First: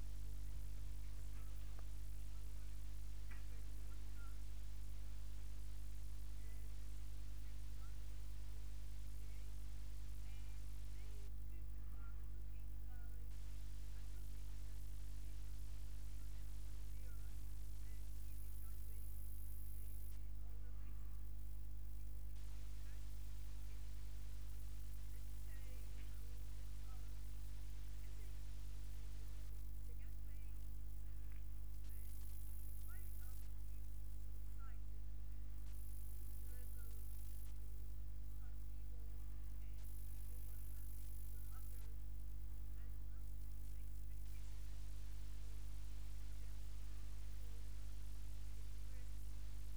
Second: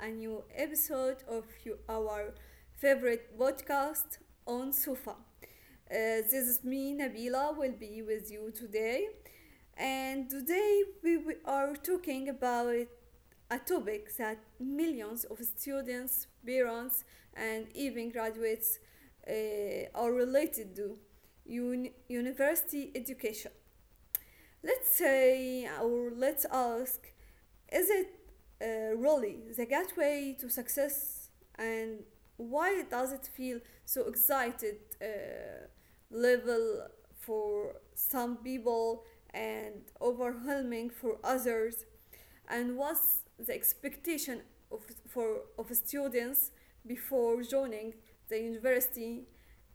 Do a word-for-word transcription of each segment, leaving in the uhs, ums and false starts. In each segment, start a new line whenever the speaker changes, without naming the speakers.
a new episode of you- our favorite podcast on Sufa. Uh, this is me, Nabila, will be with you today. And today we, we are talking about a topic that millions of students, parents, and even graduates uh, are related to un- university education. Let's say, or let's ask, is it uh, really the gateway to success? And why does it feel so excited uh, level for some people and overwhelming for others? And what's the expectation of, for, of students before joining the university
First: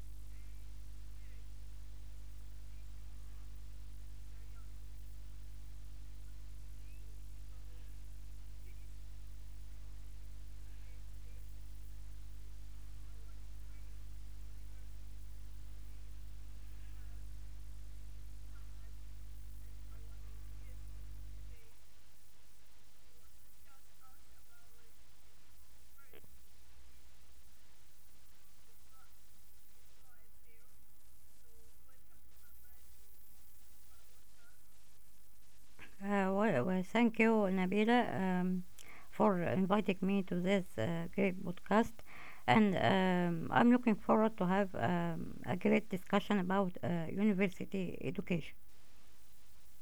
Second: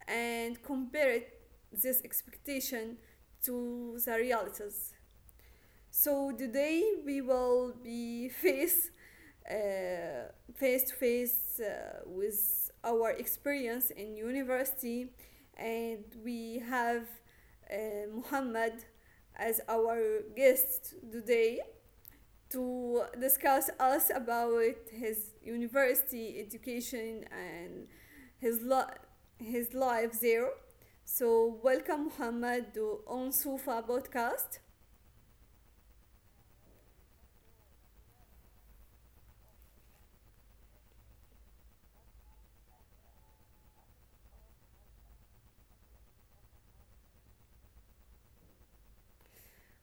and compare it, this expectation to the realities? So today we will be face uh, face to face uh, with our experience in university, and we have uh, Muhammad as our guest today to discuss us about his
mm
university education and his li- his life there. So welcome Muhammad to On Sufa podcast.
Uh, well, well, thank you, Nabila, um, for inviting me to this uh, great podcast. And um, I'm looking forward to have um, a great discussion about uh, university education.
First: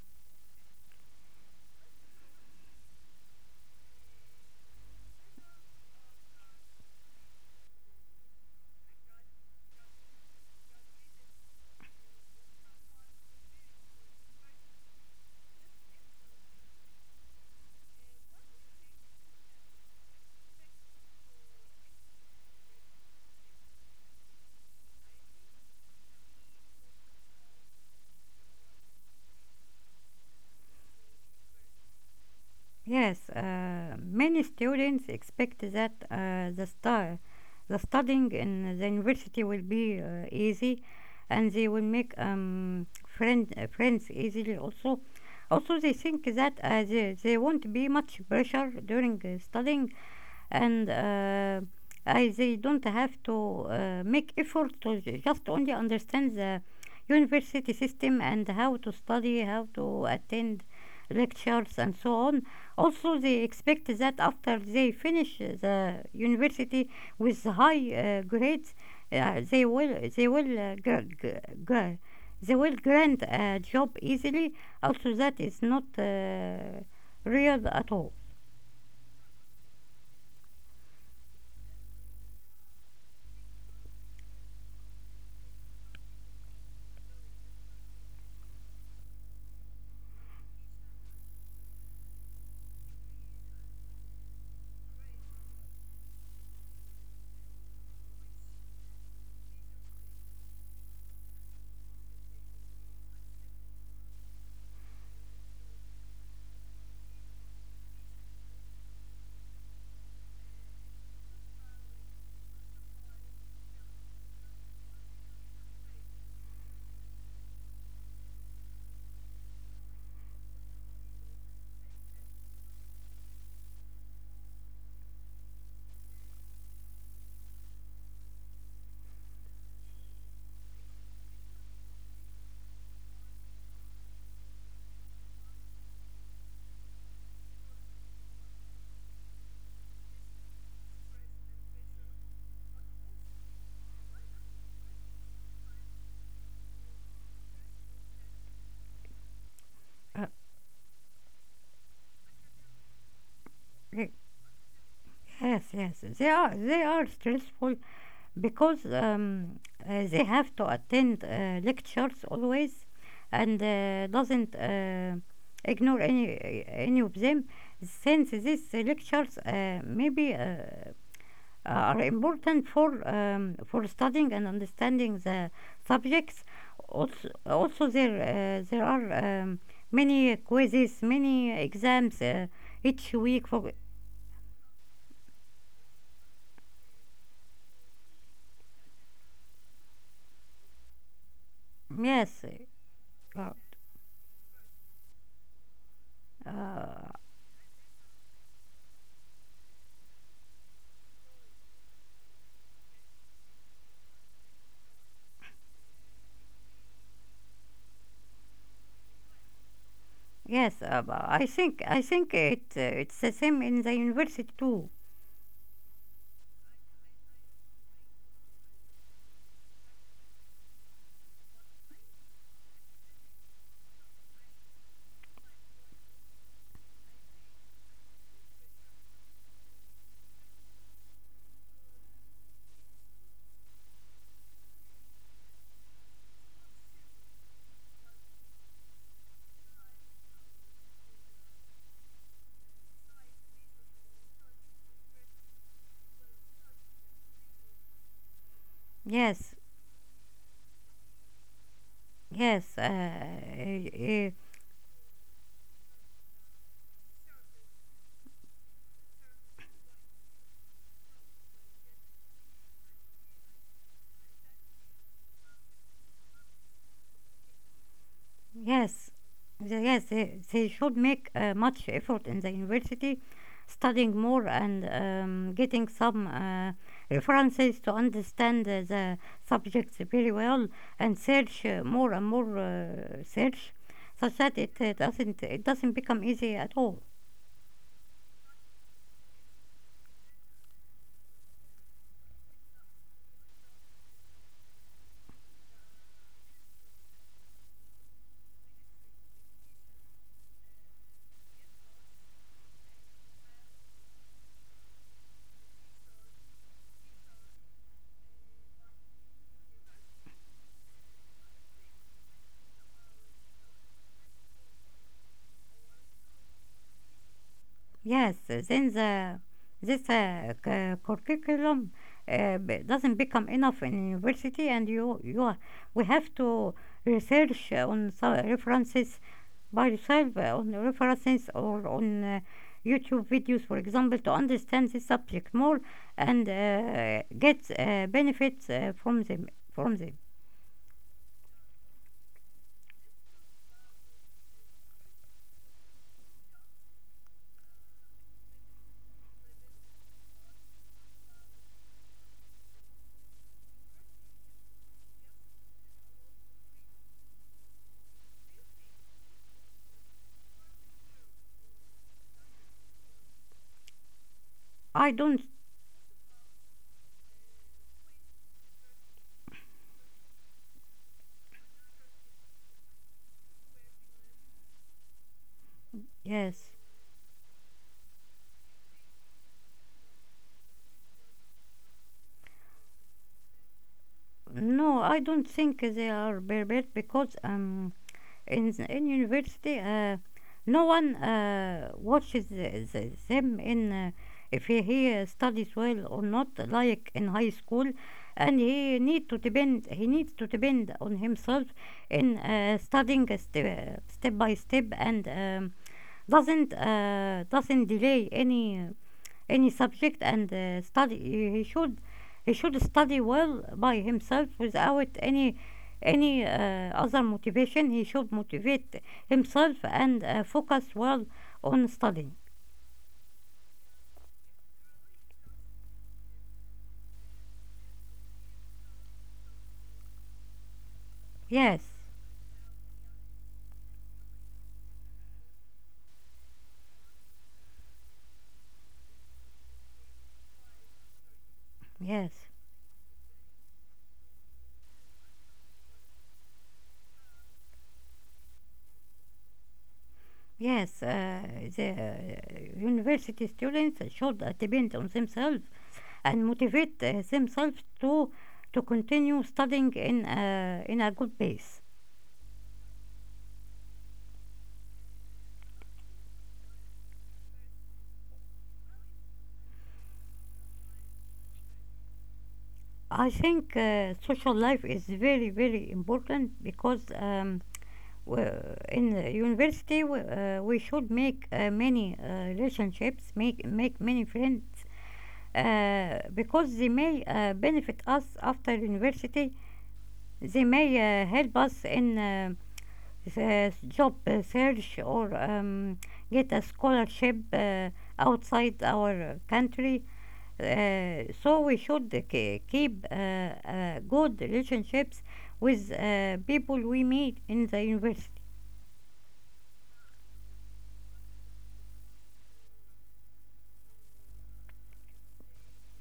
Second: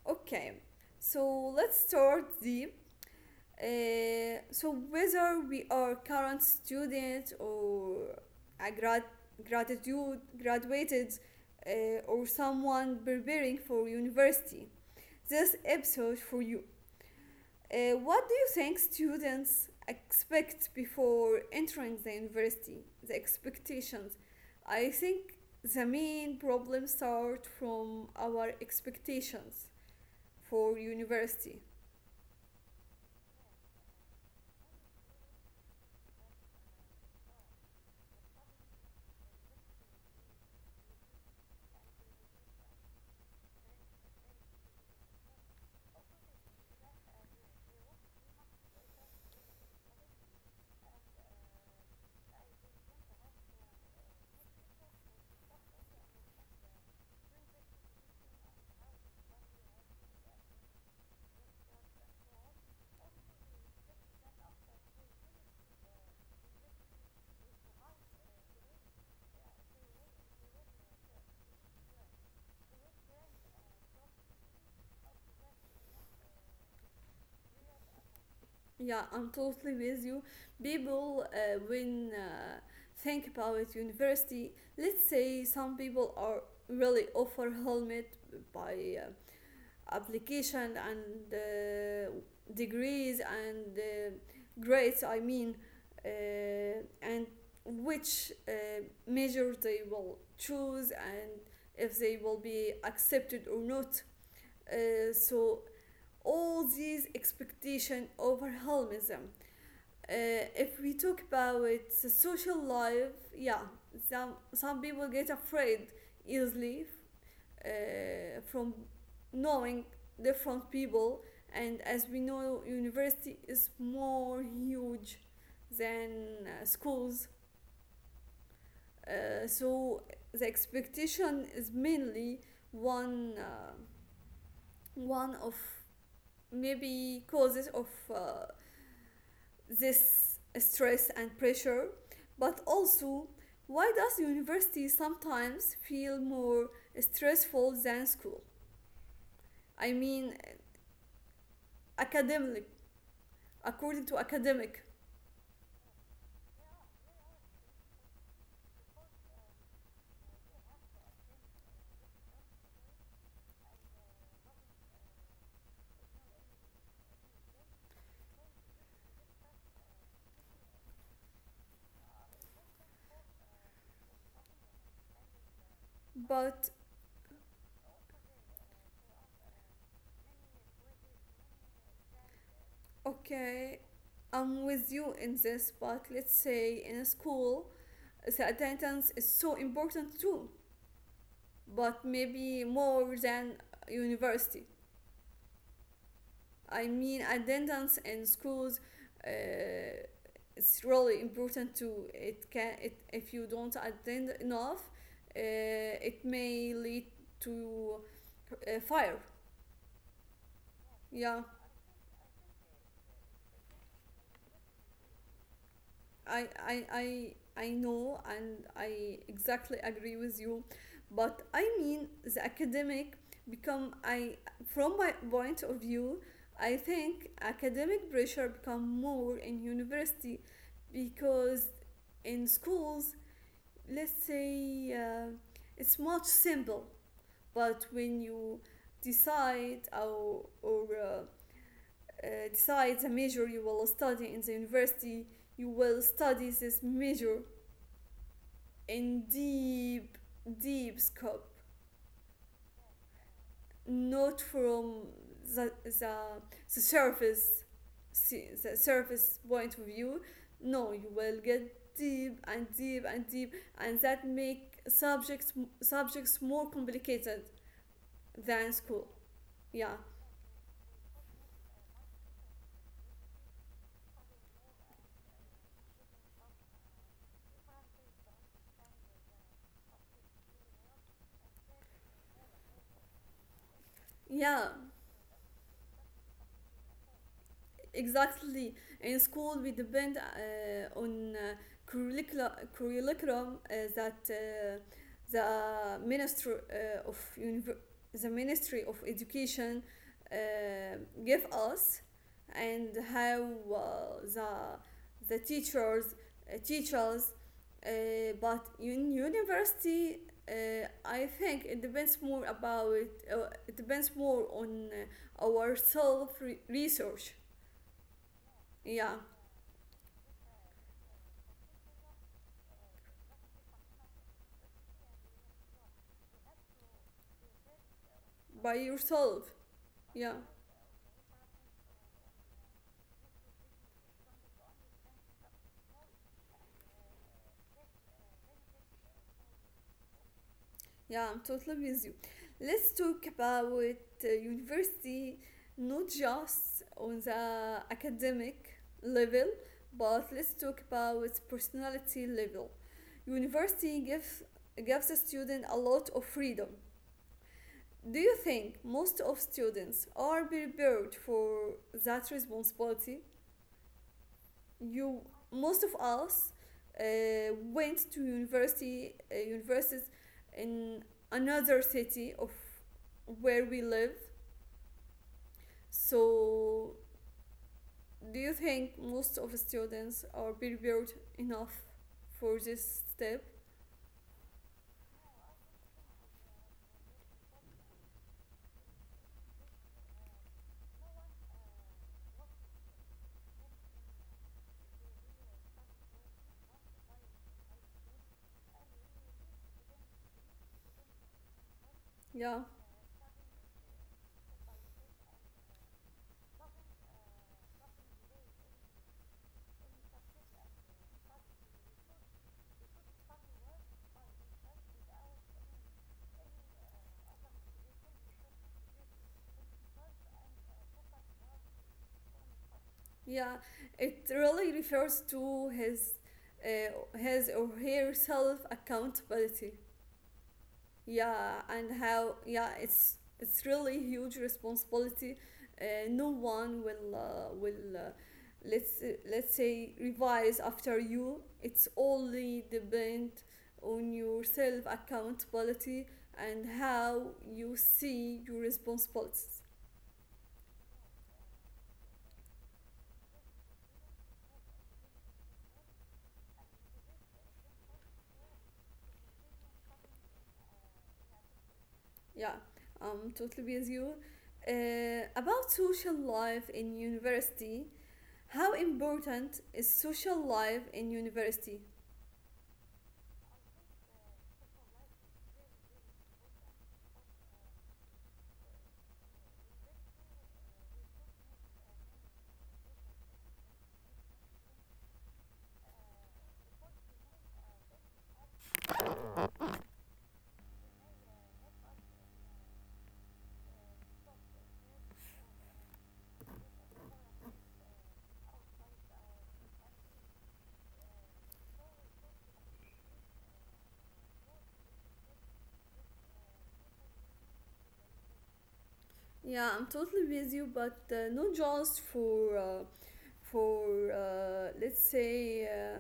Okay, so let's start the uh, so whether we are current student or a grad gratitude graduated, uh, or someone preparing for university. This episode for you. Uh, what do you think students expect before entering the university? The expectations. I think the main problem start from our expectations for university.
Yes, uh, many students expect that uh, the star, the studying in the university will be uh, easy, and they will make um, friend, uh, friends easily also. Also, they think that uh, they, they won't be much pressure during uh, studying, and uh, I they don't have to uh, make effort to just only understand the university system and how to study, how to attend lectures and so on. Also, they expect that after they finish the university with high uh, grades, uh, they will they will uh, gra- gra- gra- they will grant a job easily. Also, that is not uh, real at all.
Yeah, I'm totally with you. People, uh, when uh, think about university, let's say some people are really offer helmet by uh, application and uh, degrees and uh, grades. I mean, uh, and which uh, major they will choose and if they will be accepted or not. Uh, so all these expectation overwhelms them. uh, if we talk about social life, yeah, some some people get afraid easily uh, from knowing different people, and as we know, university is more huge than uh, schools, uh, so the expectation is mainly one uh, one of maybe causes of uh, this stress and pressure, but also why does university sometimes feel more stressful than school? I
Uh,
mean, academic, according to academic.
Yes, yes, they are they are stressful because um, uh, they have to attend uh, lectures always, and uh, doesn't uh, ignore any any of them. Since these lectures uh, maybe uh, are important for um, for studying and understanding the subjects,
But
also also there uh, there are um, many quizzes, many exams uh, each week for.
okay, I'm with you in this, but let's say in a school, the attendance is so important too, but
Yes.
maybe more than
Uh,
university. I
uh,
mean, attendance in schools uh, it's really important to it can it if you don't attend enough, uh, it may lead to uh, fire.
Yes, uh,
Yeah.
I think I think it uh, it's the same in the university too.
I, I, I, I know and I exactly agree with you. But I mean, the academic become, I, from my point of view, I think academic pressure become more in university because in schools, let's say uh, it's much simple. But when you decide or, or uh, uh, decide the major you will study in the university, you will study this major in
Yes,
deep, deep scope,
yes, uh, uh, uh,
not from the, the, the surface, see- the surface point of view. No, you will get deep and deep and deep, and that make subjects subjects more complicated than
yes,
school.
the,
Yeah,
yes. They, they should make uh, much effort in the university, studying more and um, getting some uh, references to understand uh, the subjects very well and search uh, more and more uh, search, such that
yeah.
it uh, doesn't it doesn't become easy at all.
Exactly, in school we depend uh, on uh, curricula, curriculum uh, that uh, the minister uh, of univer- the ministry of education uh, give us and how uh, the the teachers uh, teachers uh, but in university, uh, I think it depends more about uh, it depends more on uh, our self re- research.
Yes, then
Yeah,
the this uh, cu- curriculum uh, b- doesn't become enough in university, and you you are- we have to research on some
by
references
yourself.
by
Yeah,
yourself, uh, on references or on uh, YouTube videos, for example, to understand this subject more and uh, get uh, benefits uh, from them. From them,
yeah, I'm totally with you. Let's talk about uh, university, not just on the academic level, but let's talk about personality level. University gives gives a student a lot of freedom. Do you think most of students are prepared for that responsibility?
I
You
don't.
most of us uh, went to university uh, universities in another city of where we live.
Yes,
So do you think most of the students are prepared enough for this step?
no, I don't think they are prepared because um in in university, uh, no one uh, watches th- th- them in, uh, if he, he uh, studies well or not like in high school, and he need to depend he needs to depend on himself in
Yeah,
uh, studying a ste- step by step, and um, doesn't uh, doesn't delay any uh, any subject. And uh, study he should he should study well by himself without any any uh, other motivation. He should motivate himself and uh, focus well on studying.
yeah. It really refers to his uh, his or her self accountability.
Yes,
Yeah, and how, yeah, it's it's really huge responsibility. Uh, no one will uh, will uh, let's let's say revise after you, it's
yes,
only depend on your self accountability and how you see your responsibilities.
yes. uh, the uh, University students should uh, depend on themselves and motivate uh, themselves to to continue studying in uh, in a good pace.
Yeah, I'm totally with you. Uh, about social life in university, how important is social life in university?
I think uh, social life is very, very important because um, we- in the university we, uh, we should make uh, many uh, relationships, make make many friends, uh, because they may uh, benefit us after university. They may uh, help us in uh, the job uh, search, or um, get a scholarship uh, outside our country. Uh, so we should uh, ke- keep uh, uh, good relationships with uh, people we meet in the university.
Yeah, I'm totally with you, but uh, not just for uh, for uh, let's say uh,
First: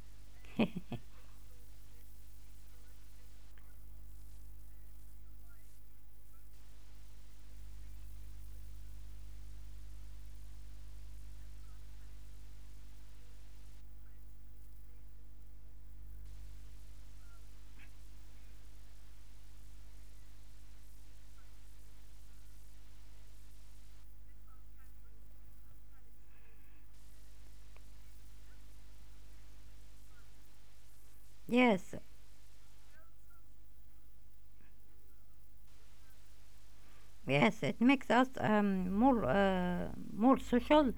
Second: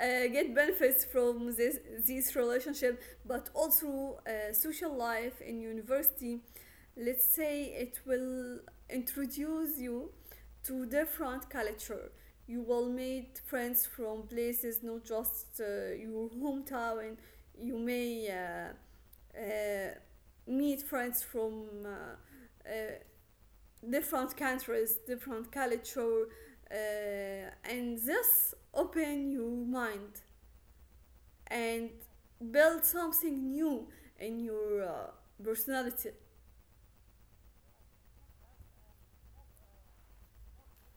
uh, get benefits from this this relationship, but also uh, social life in university. Let's say it will introduce you to different culture. You will meet friends from places, not just uh, your hometown. You may uh, uh, meet friends from. Uh, uh, different countries, different culture, uh, and this open your mind
Yes,
and build something new in your uh, personality.
yes, it makes us um, more uh, more social,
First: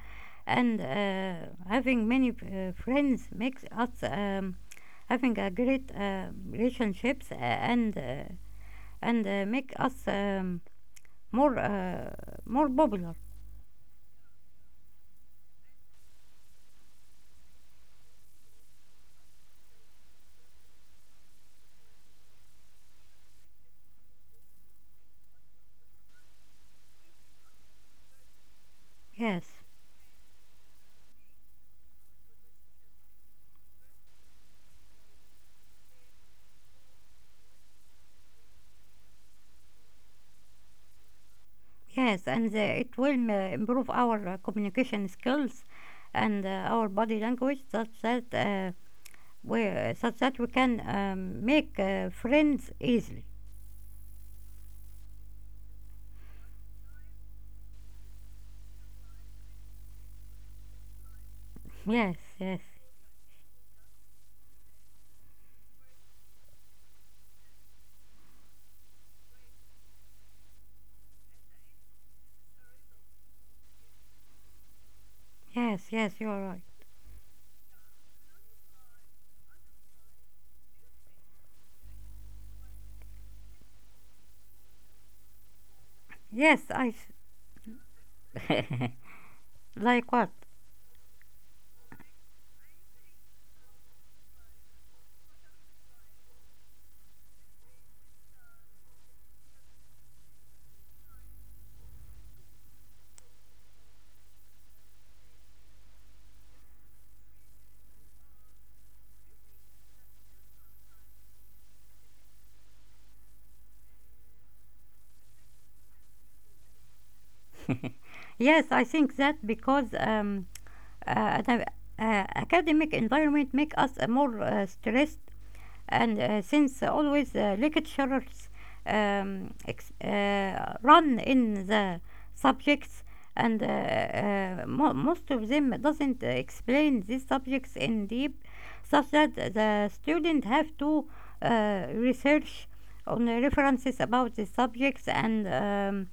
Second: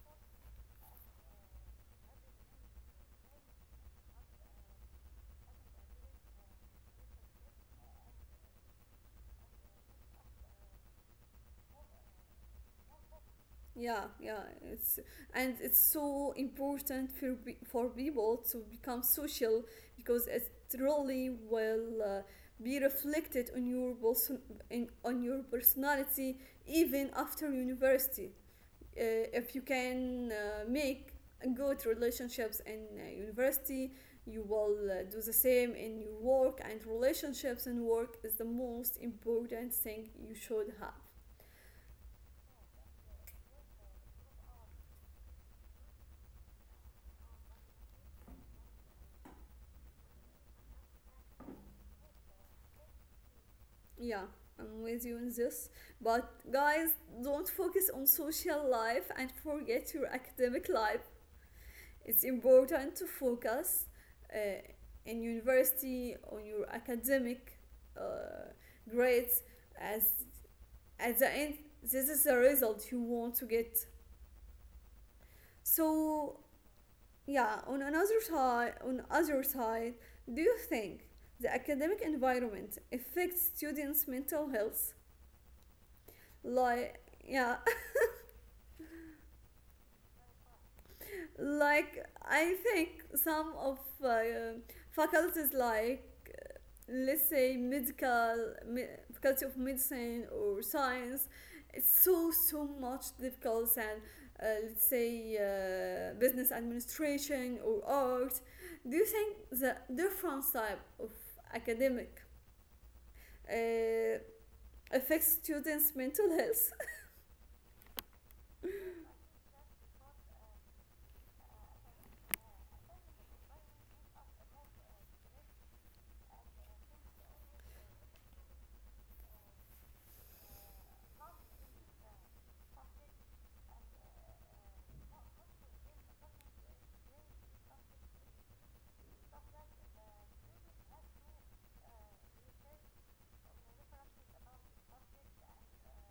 and uh, having many uh, friends makes us um, having a great uh, relationships, uh, and uh, and uh, make us um, more uh, more popular.
Yeah, yeah, it's and it's so important for for people to become social because it really will uh, be reflected on your person in, on your personality even after university. Uh, if
Yes.
you can uh, make good relationships in uh, university, you will uh, do the same in your work, and relationships in work is the most important thing you should have.
Yes, and uh, it will uh, improve our uh, communication skills and uh, our body language, such that uh, we such that we can um, make uh, friends easily.
Yeah, I'm with you in this, but guys, don't focus on social life and forget your academic life.
Yes,
It's
yes,
important to focus uh, in university on your academic uh, grades, as at the end this is the result you want to get.
yes, yes. You
So
are right.
yeah, on another side, on other side, do you think the academic environment affects students mental health?
Yes, I
Like,
s-
yeah.
like what?
Like, I think some of uh, faculties, like let's say medical me- faculty of medicine or science, it's so so much difficult than uh, let's say uh, business administration or art. Do you think the different type of academic uh, affects students mental health?
Yes, I think that because um, uh, an- uh, academic environment make us uh, more uh, stressed, and uh, since always the lecturers um, ex- uh, run in the subjects, and uh, uh, mo- most of them doesn't uh, explain these subjects in deep, such that the student have to uh, research on the references about the subjects, and um,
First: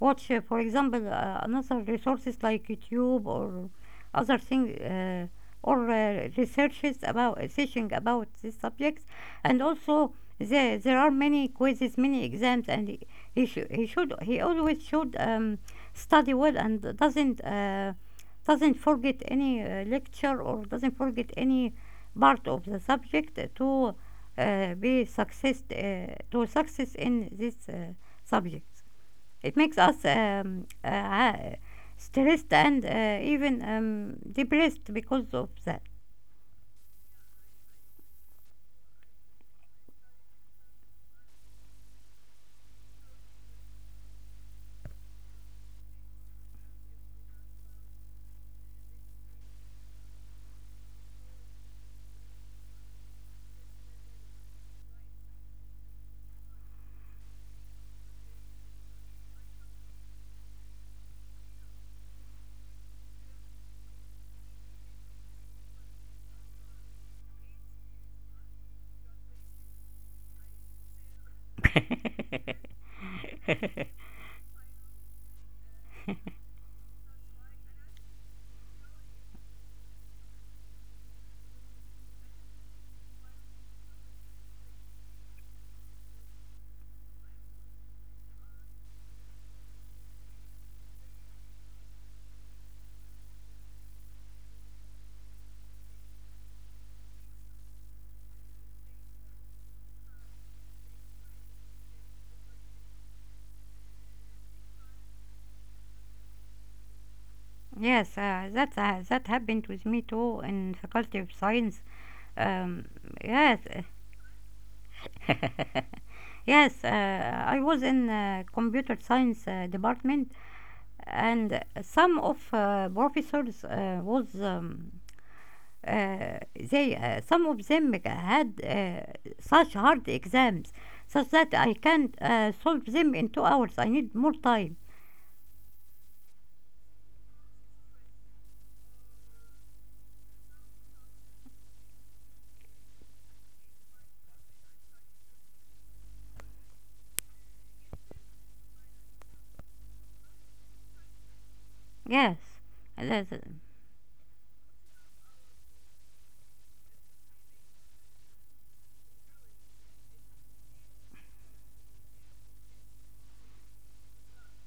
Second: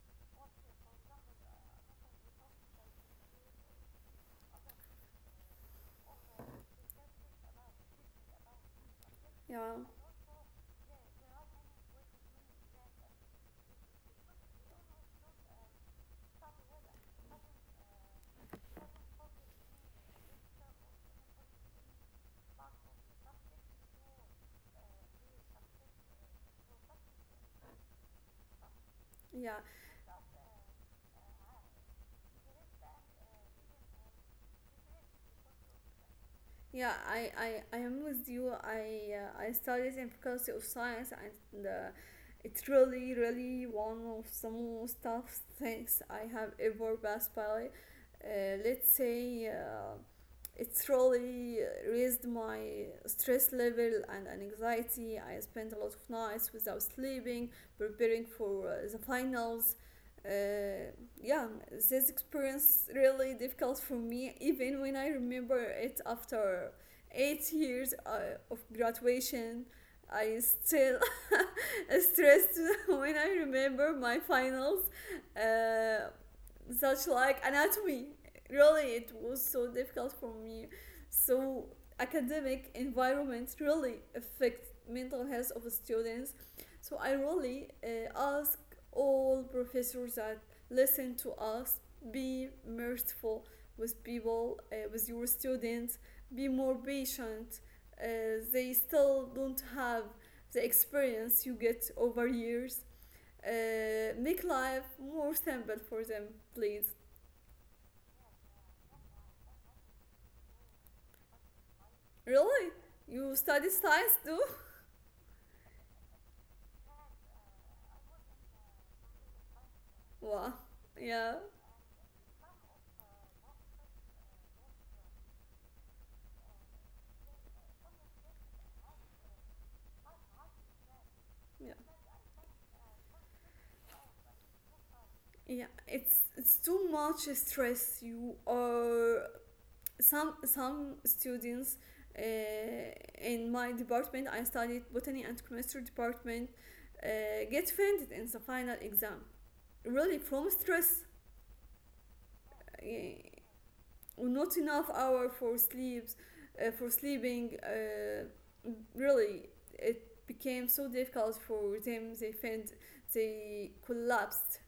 watch, uh, for example, uh, another resources like YouTube or other thing, uh, or uh, researches about uh, teaching about these subjects.
Yeah,
And also there there are many quizzes, many exams, and he he, shou- he should he always should um, study well and doesn't uh, doesn't forget any uh, lecture, or doesn't forget any part of the subject to uh, be success uh, to success in this uh, subject. It
yeah.
makes us um, uh, stressed and uh, even um, depressed because of that.
Yeah, I, I, I am with you. I, uh, I studied in Faculty of Science and uh, it's really really one of the most tough things I have ever passed by. Uh, let's say uh, it really raised my stress level and anxiety. I spent a lot of nights without sleeping, preparing for uh, the finals. Uh, yeah, this experience really difficult for me, even when I remember it after eight years uh, of graduation. I still stressed when I remember my finals, uh, such like anatomy. Really, it was so difficult for me. So academic environment really affects mental health of students. So I really uh, ask all professors that listen to us, be merciful with people, uh, with your students, be more patient. Uh, they still don't have the experience you get over years. Uh, make life more simple for them, please.
Yes, uh, that uh, that happened with me too in Faculty of Science.
Really?
Um,
You
yes.
study science too?
uh, yes, uh, I was in uh, Computer Science uh, department,
Wow. Yeah.
and some of uh, professors, uh, was um, uh, they uh, some of them had uh, such hard exams, such that I
Yeah.
can't uh, solve them in two hours. I need more time.
Yeah. It's it's too much stress. You are some some students uh, in my department. I studied botany and chemistry department. Uh, get offended in the final exam. Really, from stress,
Yes.
uh,
That's-
not enough hour for sleeps, uh, for sleeping. Uh, really it became so difficult for them, they felt they collapsed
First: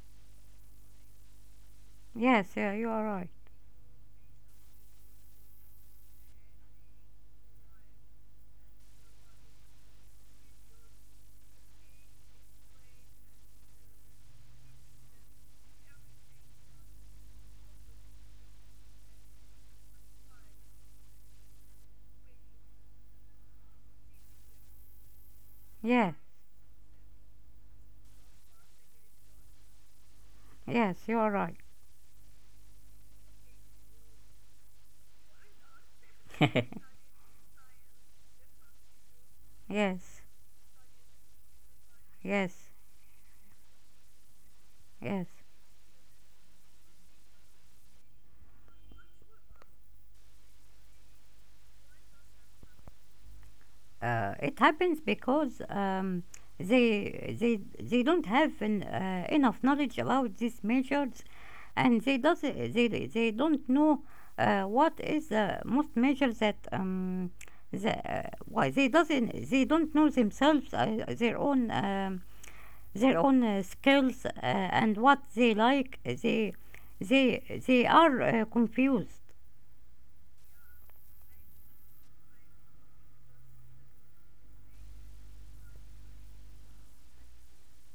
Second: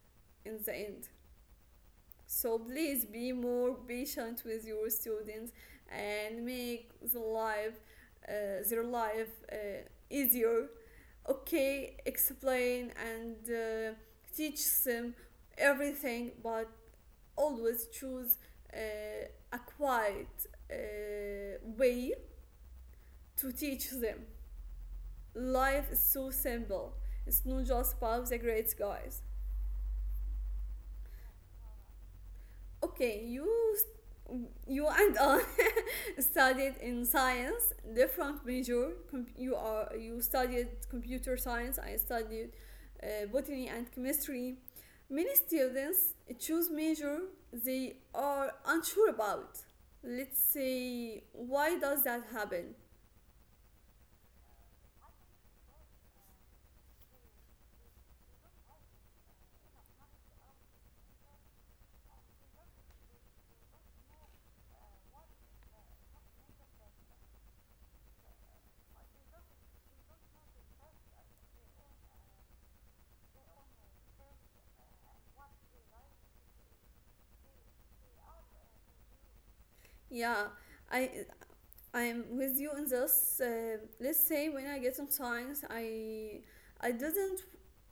in the end.
yes,
So
yeah, you are
please
right.
be more patient with your students and make the life uh, their life uh, easier. Okay, explain and uh, teach them everything, but always choose uh, a quiet uh, way to teach them. Life
Yeah,
is so simple. It's not just about the grades, guys.
yes, you are right.
Okay, you you and I studied in science, different major. You are,
Yes,
you studied computer science. I studied
yes,
uh, botany and chemistry. Many
yes.
students choose major they are unsure about. Let's say, why does that happen?
Uh, it happens because um, they they they don't have an, uh, enough knowledge about these measures, and they does they they don't know uh, what is the most measure that um the uh, why they doesn't they don't know themselves, uh, their own um, their own uh, skills, uh, and what they like. They they they are uh, confused.
Yeah, I I'm with you in this. Uh, let's say when I get some science, I I didn't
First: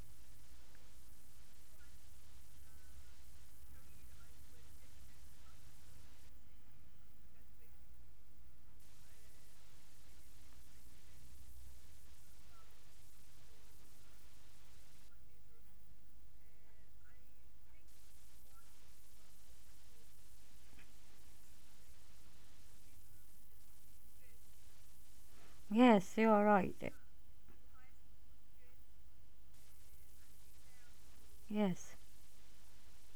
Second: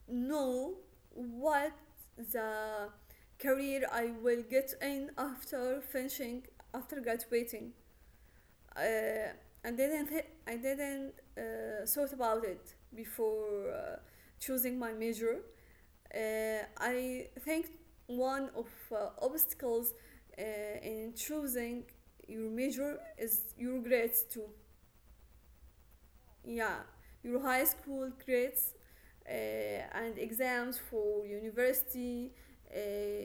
know what the career I will get in after finishing after graduating. Uh, I didn't thi- I didn't uh, thought about it before uh, choosing my major. Uh, I think one of uh, obstacles uh, in choosing your major is your grades too.
Yes, you are
Yeah,
right.
your high school grades uh, and exams for
Yes.
university, uh,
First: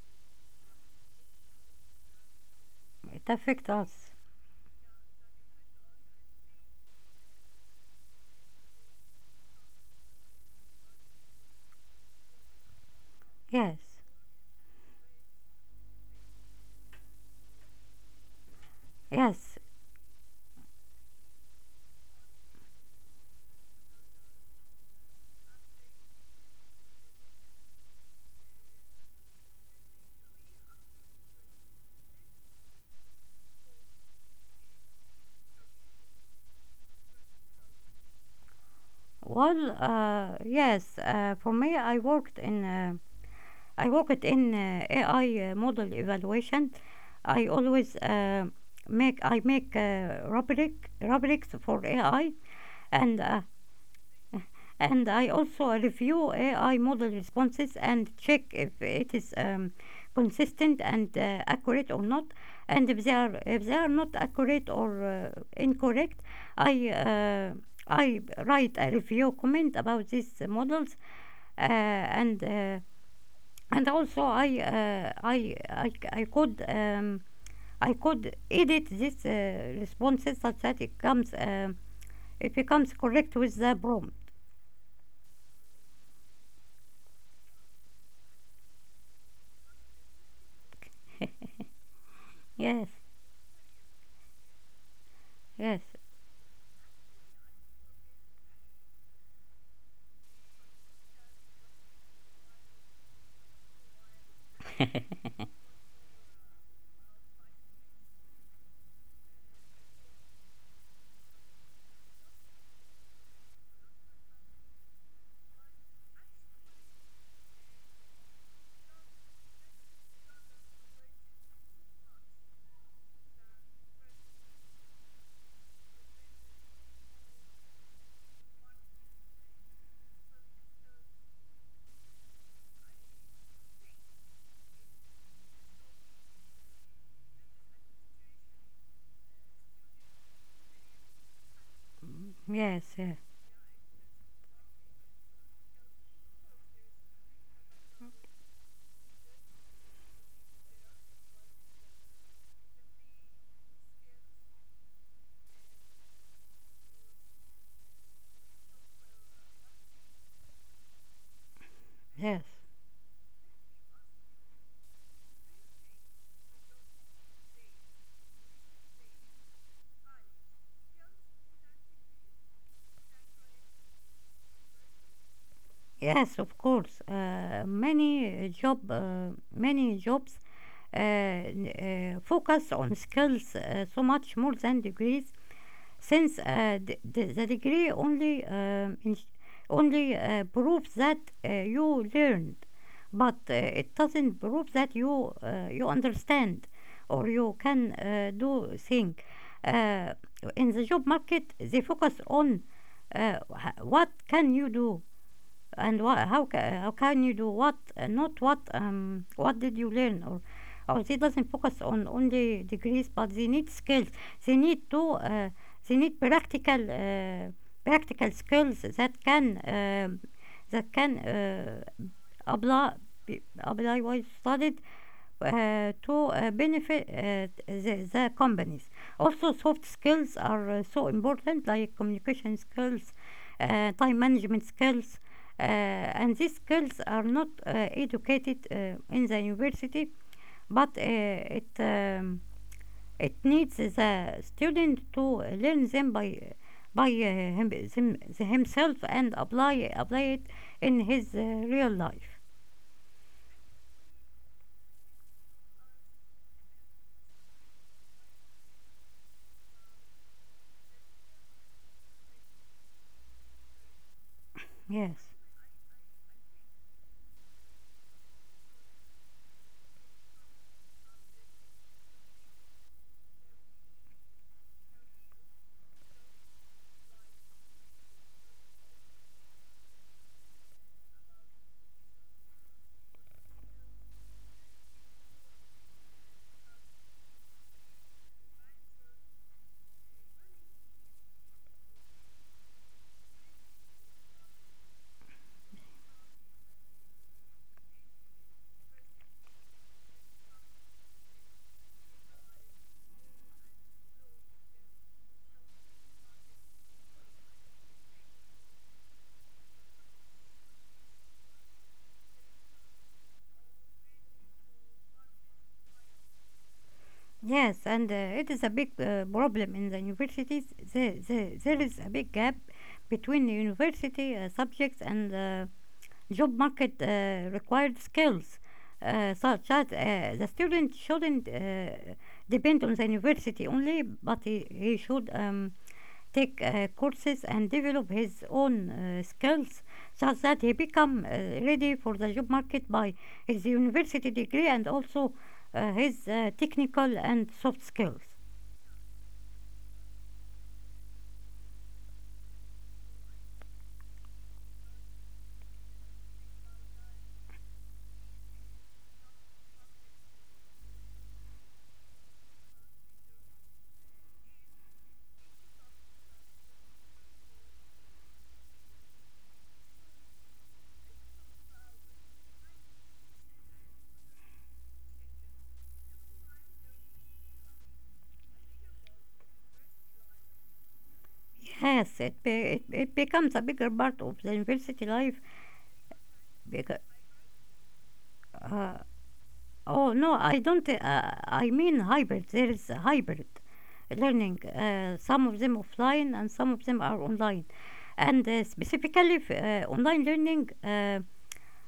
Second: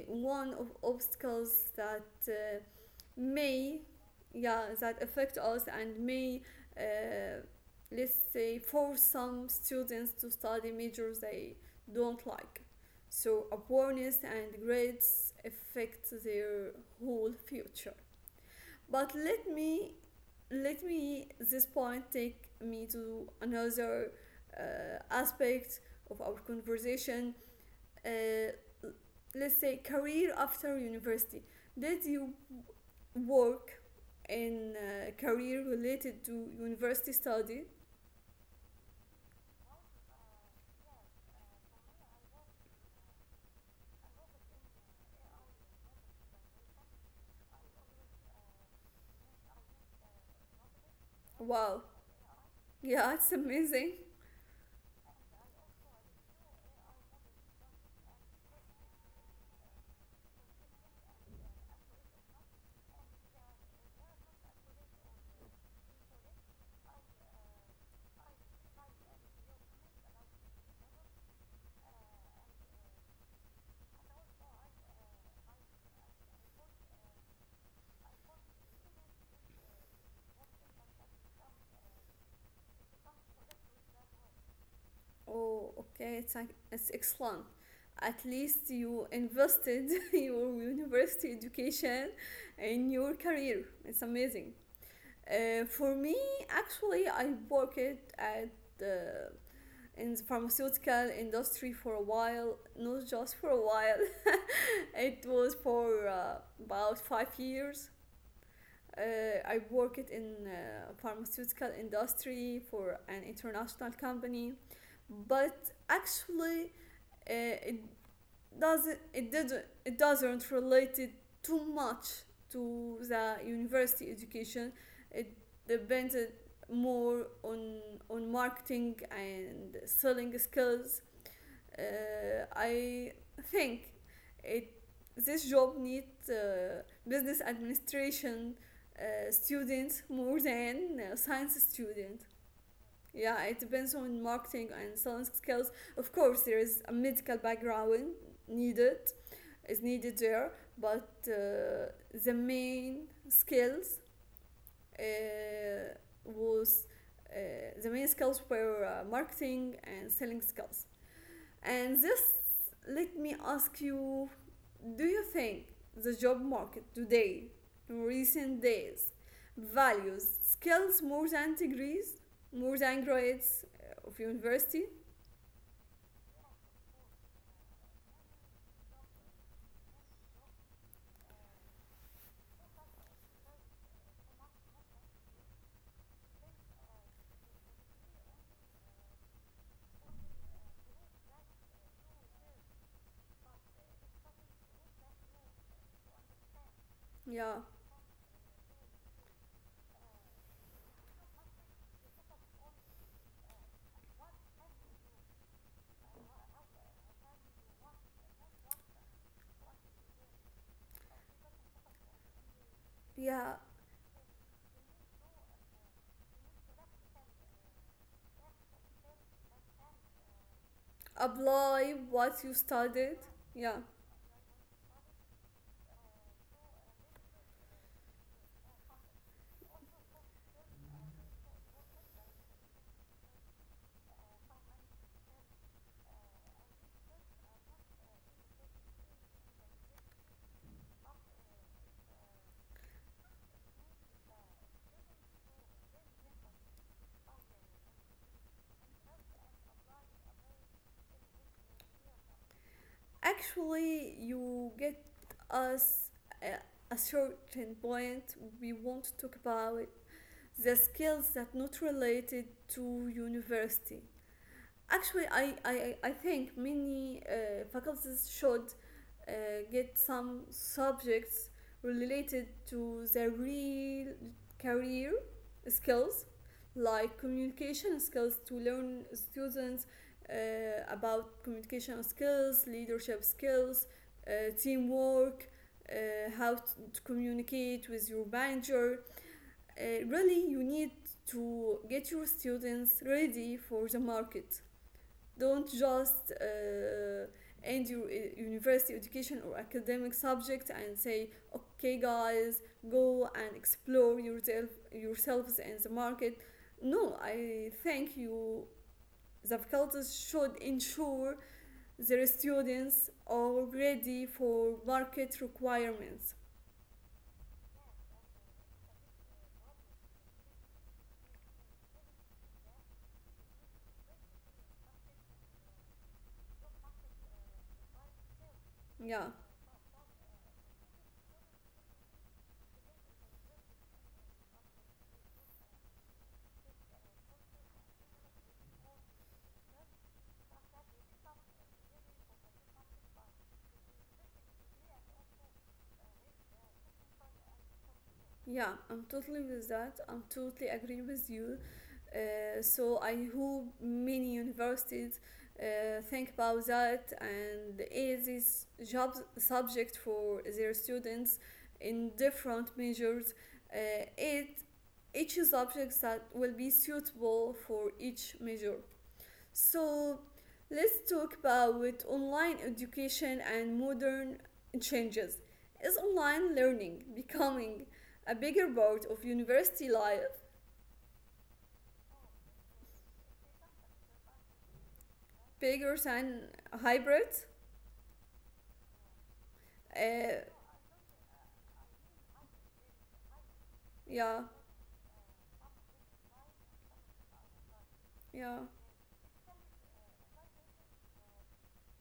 one of obstacles that uh,
It affects
may,
us.
yeah, that affect us and may uh, let's say force some students to study majors they don't like. So
Yes.
awareness and grades affect their whole future. But let
Yes.
me, let me, this point take me to another uh, aspect of our conversation. uh, let's say, career after university. Did you work in uh, career related to university study?
Well, uh, yes. Uh, for me, I worked in uh, I worked in uh, A I uh, model evaluation. I always uh, make I make uh, rubric rubrics
Wow.
for A I,
Yeah,
and
it's
uh,
amazing.
and I also review A I model responses and check if it is um, consistent and uh, accurate or not. And if they are if they are not accurate or uh, incorrect, I uh, I write a review comment about these models, uh, and uh, and also I uh, I, I I could um, I could edit these uh, responses such that it comes um it becomes correct with the prompt.
Oh, okay, it's, like- it's excellent, at least you invested your university education in
Yes,
your career, it's amazing. Uh,
yes.
for me, actually, I worked at the in the pharmaceutical industry for a while, not just for a while. It was for uh, about five years. Uh, I worked in uh, pharmaceutical industry for an international company, but actually, uh, it doesn't it does not it doesn't relate it too much to the university education. It depends more on on marketing and selling skills. Uh, I think it this job needs uh, business administration uh, students more than uh, science students.
Yes, yes,
Yeah, it depends on marketing and selling skills. Of course, there is a medical background needed is needed there, but uh, the main skills uh, was uh, the main skills were uh, marketing and selling skills. And this,
yes,
let me ask you: do you think the job market today, in recent days, values skills more than degrees, more than grades uh, of university?
yes. Of course, uh, many uh, job, uh, many jobs uh, n- uh, focus on skills uh, so much more than degrees, since uh, the, the, the degree only um, in- only uh, proves that uh, you learned, but uh, it doesn't prove that you uh, you understand or
Yeah,
you can uh, do things. uh, in the job market they focus on uh, what can you do, and what how ca- how can you do what, uh, not what um what did you learn. Or or they doesn't focus on only degrees, but they
yeah.
need skills. they need to uh, they need practical uh, practical skills that can um that can uh,
Apply what you
apply
studied. Yeah.
apply what you studied uh, to uh, benefit uh, the, the companies. Also, soft skills are uh, so important, like communication skills, uh, time management skills, uh, and these skills are not uh, educated uh, in the university, but uh, it um, it needs the student to learn them by by uh, him, them- himself and apply apply it in his uh, real life.
Actually, you get us a, a certain point. We want to talk about the skills that not related to university. Actually,
Yes.
I, I, I think many uh, faculties should uh, get some subjects related to their real career skills, like communication skills to learn students uh, about communication skills, leadership skills, uh, teamwork, uh, how to, to communicate with your manager. Uh, really, you need to get your students ready for the market. Don't just uh, uh, end your uh, university education or academic subject and say, okay guys, go and explore yourself yourselves in the market. No, I think you, the faculties should ensure their students are ready for market requirements,
Yes, and uh, it is a big uh, problem in the universities. There, there, there is a big gap between the university uh, subjects and the job market uh, required skills,
yeah.
uh, such as uh, the student shouldn't uh, depend on the university only, but he, he should um, take uh, courses and develop his own uh, skills, such that he become uh, ready for the job market by his university degree and also uh, his uh, technical and soft skills.
Yeah, I'm totally with that. I'm totally agree with you. Uh, so I hope many universities uh, think about that and is this job subject for their students in different measures. Uh, it, each subject that will be suitable for each measure. So let's talk about online education and modern changes. Is online learning becoming a bigger part of university life,
Yes, it, be, it, it becomes a bigger part of the university life.
bigger than
Bigger,
hybrid?
uh, oh no,
Uh,
I don't. Uh, I mean hybrid. There is a hybrid
yeah,
learning. Uh, some of them offline and some of them are online.
yeah,
And uh, specifically, f- uh, online learning uh,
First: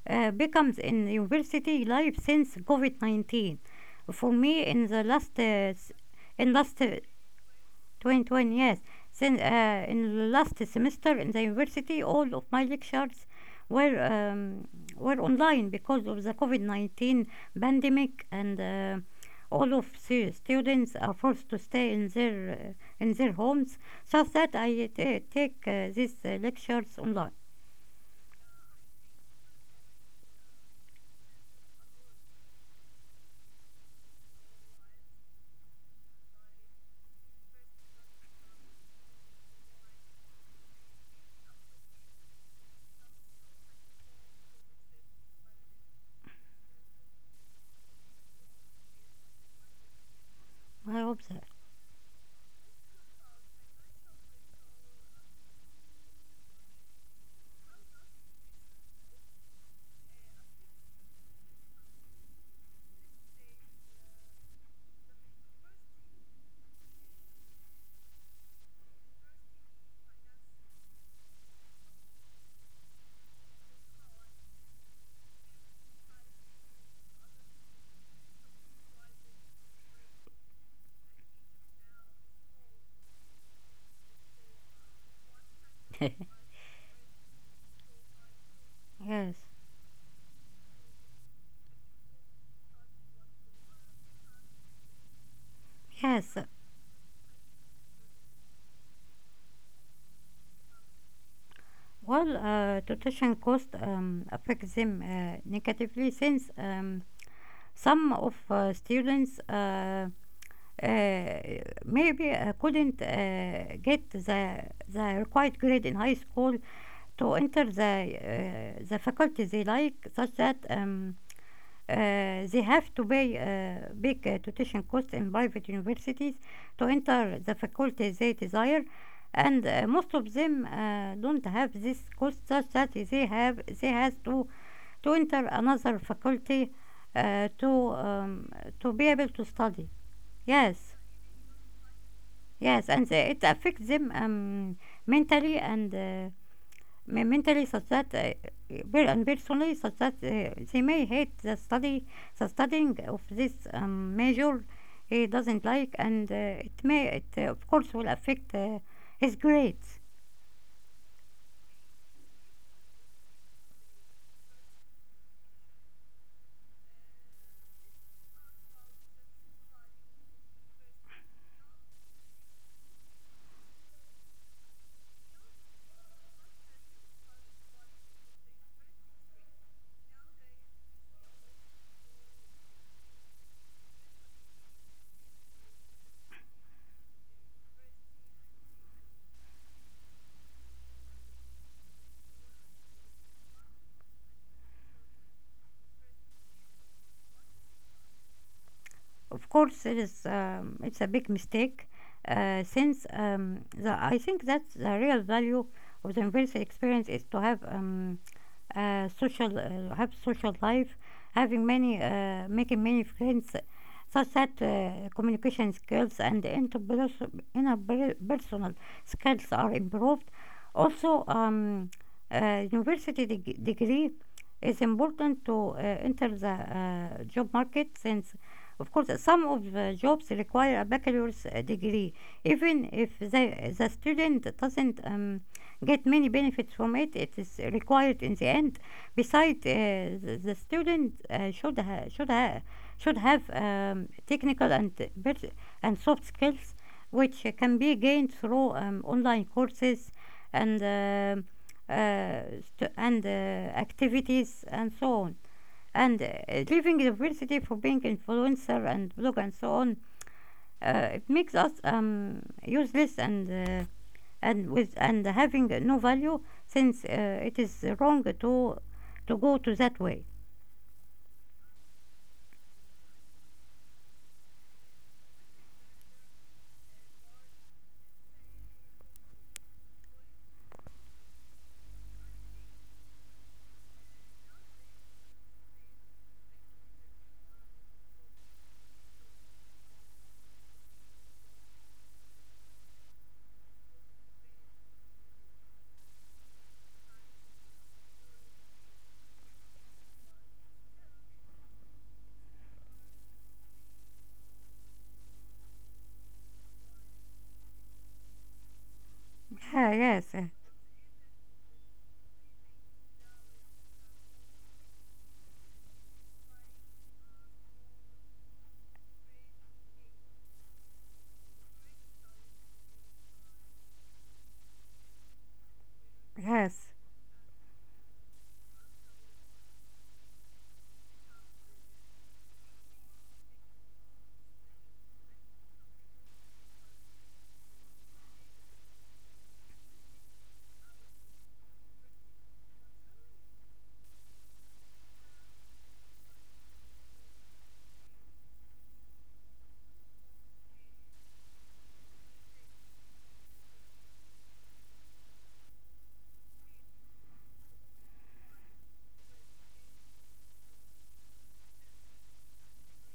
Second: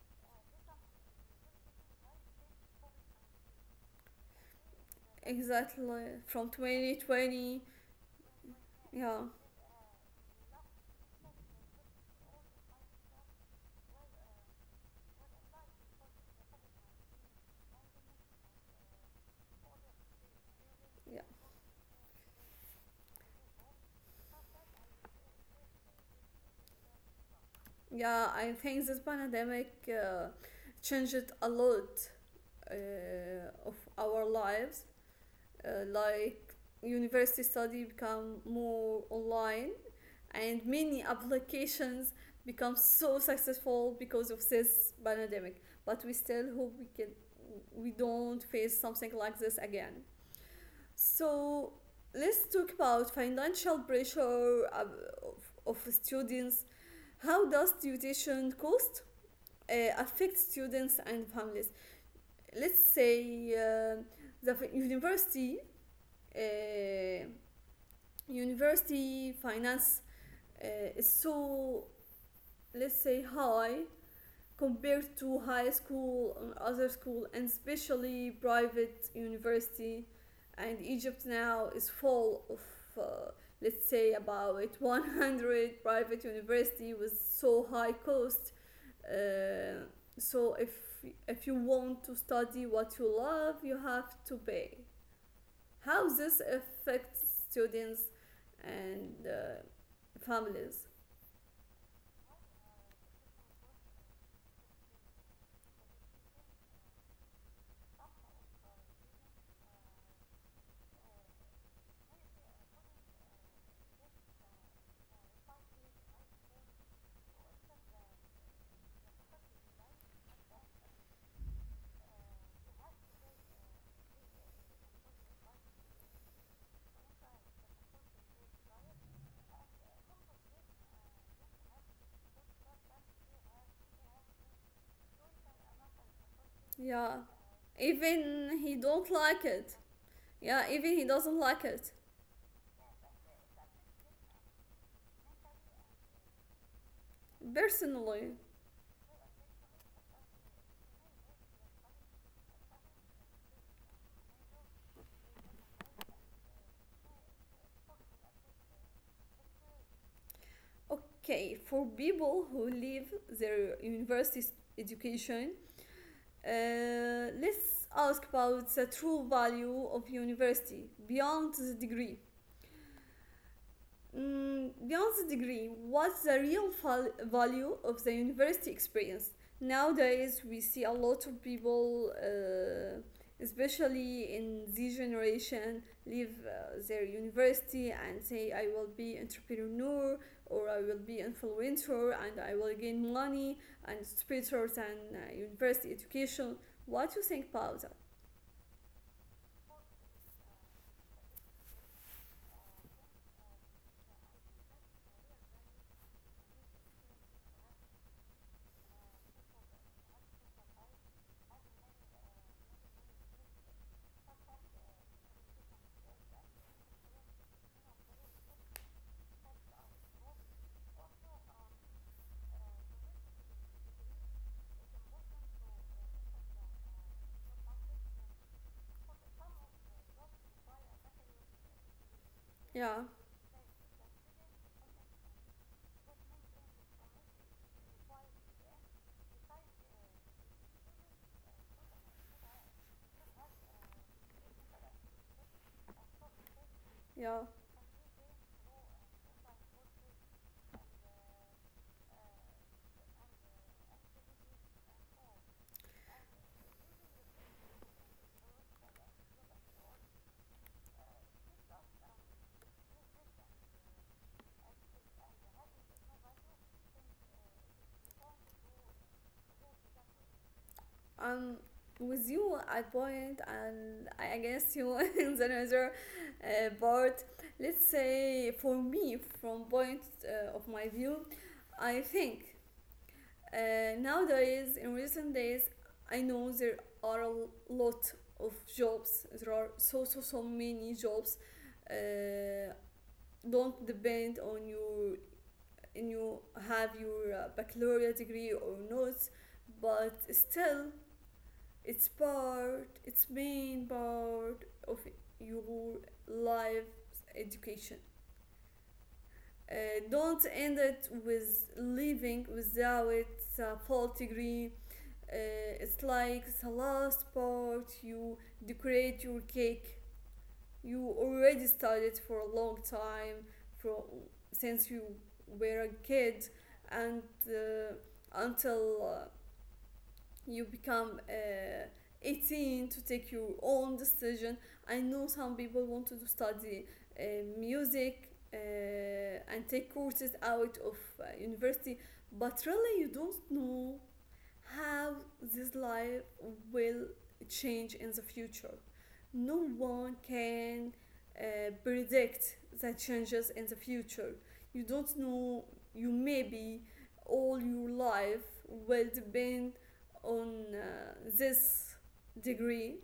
uh, becomes in university life since COVID nineteen. For me, in the last uh,
exactly. From
in last uh,
twenty twenty,
twenty twenty. Yes,
yeah,
since uh, in the last semester in the university, all of my lectures were um, were online because of the COVID nineteen pandemic and. Uh, all of the students are
yeah,
forced to stay in their uh, in their homes, so that I t- take uh, these uh, lectures online.
yeah. I think this pandemic uh, changed a lot uh, of our lives, uh, like university study become more online, and many applications become so successful because of this pandemic, but we still hope we can, we don't face something like this again.
I hope
So let's talk about financial pressure uh, of, of students. How does tuition cost uh, affect students and families? Let's say uh, the university, uh, university finance uh, is so, let's say high, compared to high school and other school, and especially private university. And Egypt now is full of, uh, let's say, about one hundred
that.
private university with so high cost.
Yes,
uh, so if if you want to study what you love, you have to pay. How
yes.
this affects students and uh, families.
Well, uh, tuition cost um, affects them uh, negatively, since um, some of uh, students uh, uh, maybe uh, couldn't uh, get the, the required grade in high school to enter the, uh, the faculty they like, such that um, uh, they have to pay uh, big uh, tuition costs in private universities to enter the faculty they desire, and uh, most of them uh, don't have this cost, such that they have they has to to enter another faculty,
Yeah,
uh, to um,
even he
to be
don't
able to
like it.
study.
Yeah,
Yes,
even he doesn't like it.
yes, and they, it affects them um, mentally, and uh, me- mentally, such that uh,
Personally,
per- and personally, such that uh, they may hate the study the studying of this um, major he doesn't like, and uh, it may it uh, of course will affect uh, his grades.
okay, for people who leave their university education, uh, let's ask about the true value of university beyond the degree. Mm, beyond the degree, what's the real val- value of the university experience? Nowadays, we see a lot of people, uh, especially in this generation, leave uh, their university and say, "I will be entrepreneur, or I will be influencer and I will gain money, and it's better than uh, university education." What do you think about that?
Of course it is um, it's a big mistake, uh, since um, the, I think that the real value of the university experience is to have, um, uh, social uh, have social life, having many uh, making many friends, such that uh, communication skills and interpers- interpersonal skills are improved. Also, um, uh, university deg- degree is important to uh, enter the uh, job market since. Of course, some of the jobs require a bachelor's uh, degree, even
Yeah,
if the, the student doesn't um, get many benefits from it. It is required in the end. Besides, uh, the, the student uh, should ha- should ha- should have um, technical and pers- and soft skills, which
yeah.
uh, can be gained through um, online courses and um uh, st- and uh, activities and so on. And uh, leaving university for being influencer and blog and so on, uh, it makes us um, useless and. Uh, and with and having no value, since uh, it is wrong to to go to that way.
I'm with you at point, and I guess you in the another uh, part. Let's say for me, from point uh, of my view, I think uh, nowadays in recent days, I know there are a l- lot of jobs. There are so, so, so many jobs. Uh, don't depend on your, and you have your uh, baccalaureate degree or not, but still it's part, it's main part of your life's education. Uh,
Yeah, yes, uh,
don't end it with leaving without a full degree. Uh, it's like the last part you decorate your cake. You already studied for a long time, from, since you were a kid,
yes,
and uh, until uh, you become uh, eighteen to take your own decision. I know some people wanted to study uh, music, uh, and take courses out of uh, university, but really you don't know how this life will change in the future. No one can uh, predict the changes in the future. You don't know, you maybe all your life will depend on uh, this degree,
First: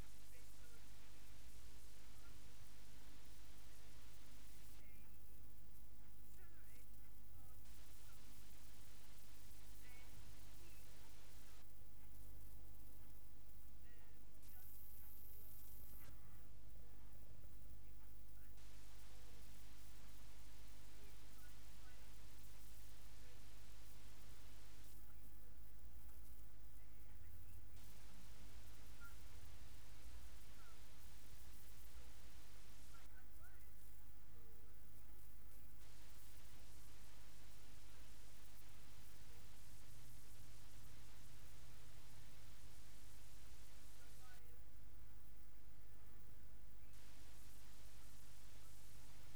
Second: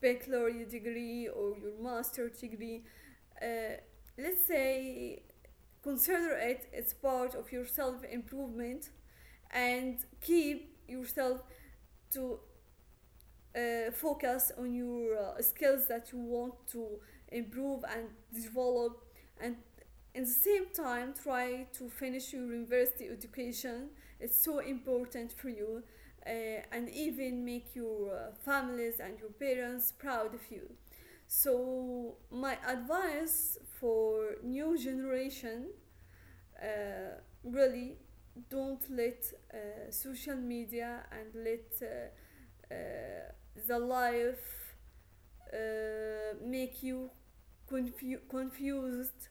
baccalaureate degree, or your master's degree. Uh, let's say, consider it as part of your self improvement, and keep yourself to uh, focus on your uh, skills that you want to improve and develop, and in the same time try to finish your university education. It's so important for you, uh, and even make your uh, families and your parents proud of you. So my advice for new generation, uh, really, don't let uh, social media and let uh, uh, the life uh, make you confu- confused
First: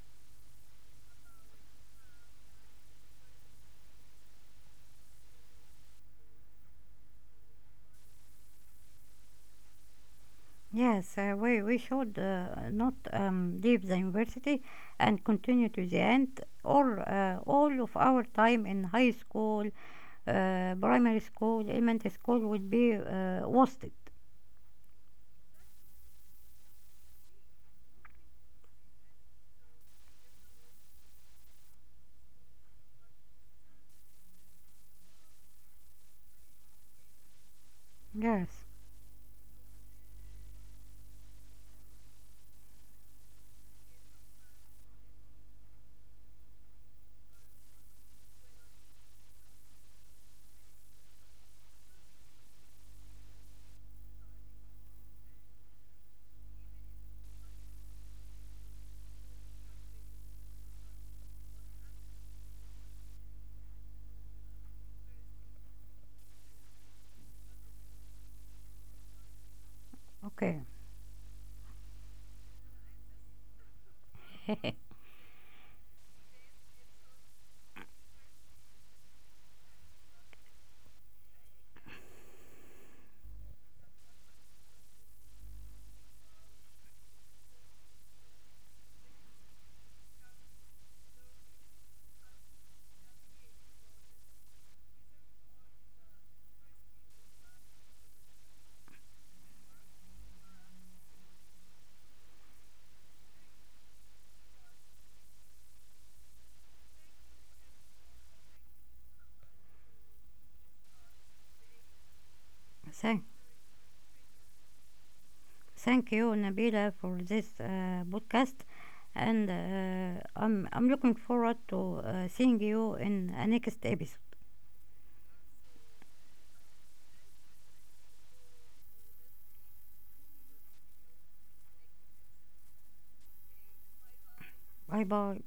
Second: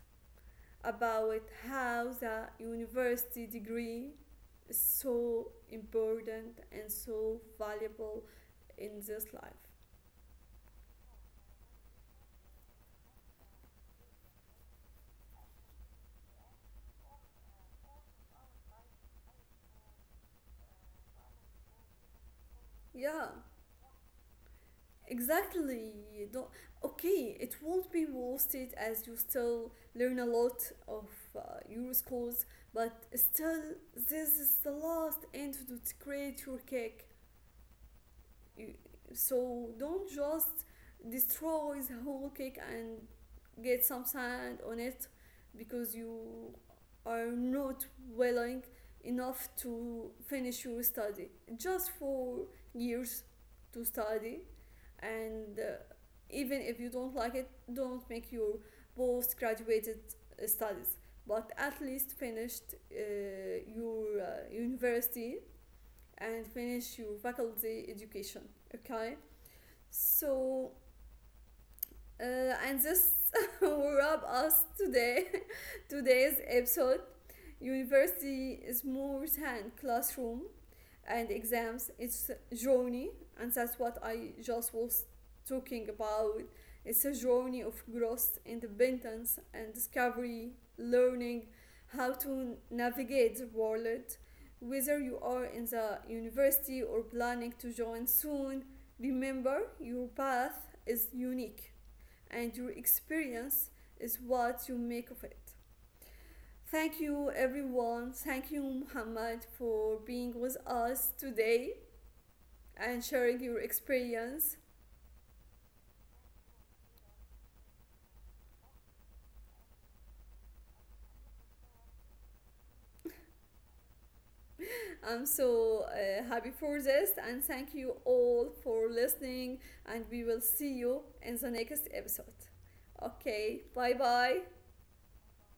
about how the university degree is so important and so valuable in this life.
yes. Uh, we we should uh, not um, leave the university and continue to the end, or uh, all of our time in high school, uh, primary school, elementary school will be
Yeah,
uh, wasted.
exactly. Don't, okay, it won't be wasted as you still learn a lot of uh, your schools, but still, this is the last entity to create your cake.
Yes.
So don't just destroy the whole cake and get some sand on it because you are not willing enough to finish your study. Just for years to study, and uh, even if you don't like it, don't make your post graduated uh, studies, but at least finished uh, your uh, university and finish your faculty education. Okay,
Okay.
so, uh, and this will wrap us today today's episode. University is more than classroom and exams. It's journey, and that's what I just was talking about. It's a journey of growth, independence, and discovery, learning how to navigate the world. Whether you are in the university or planning to join soon, remember your path is unique and your experience is what you make of it. Thank you, everyone. Thank you, Muhammad, for being with us today and
Thank.
sharing your experience.
Thank you, Nabila, for this uh, podcast, and uh, I'm I'm looking forward to uh, seeing you in a next episode.
I'm so uh, happy for this, and thank you all for listening. And we will see you in the next episode. Okay, bye bye.
Bye bye.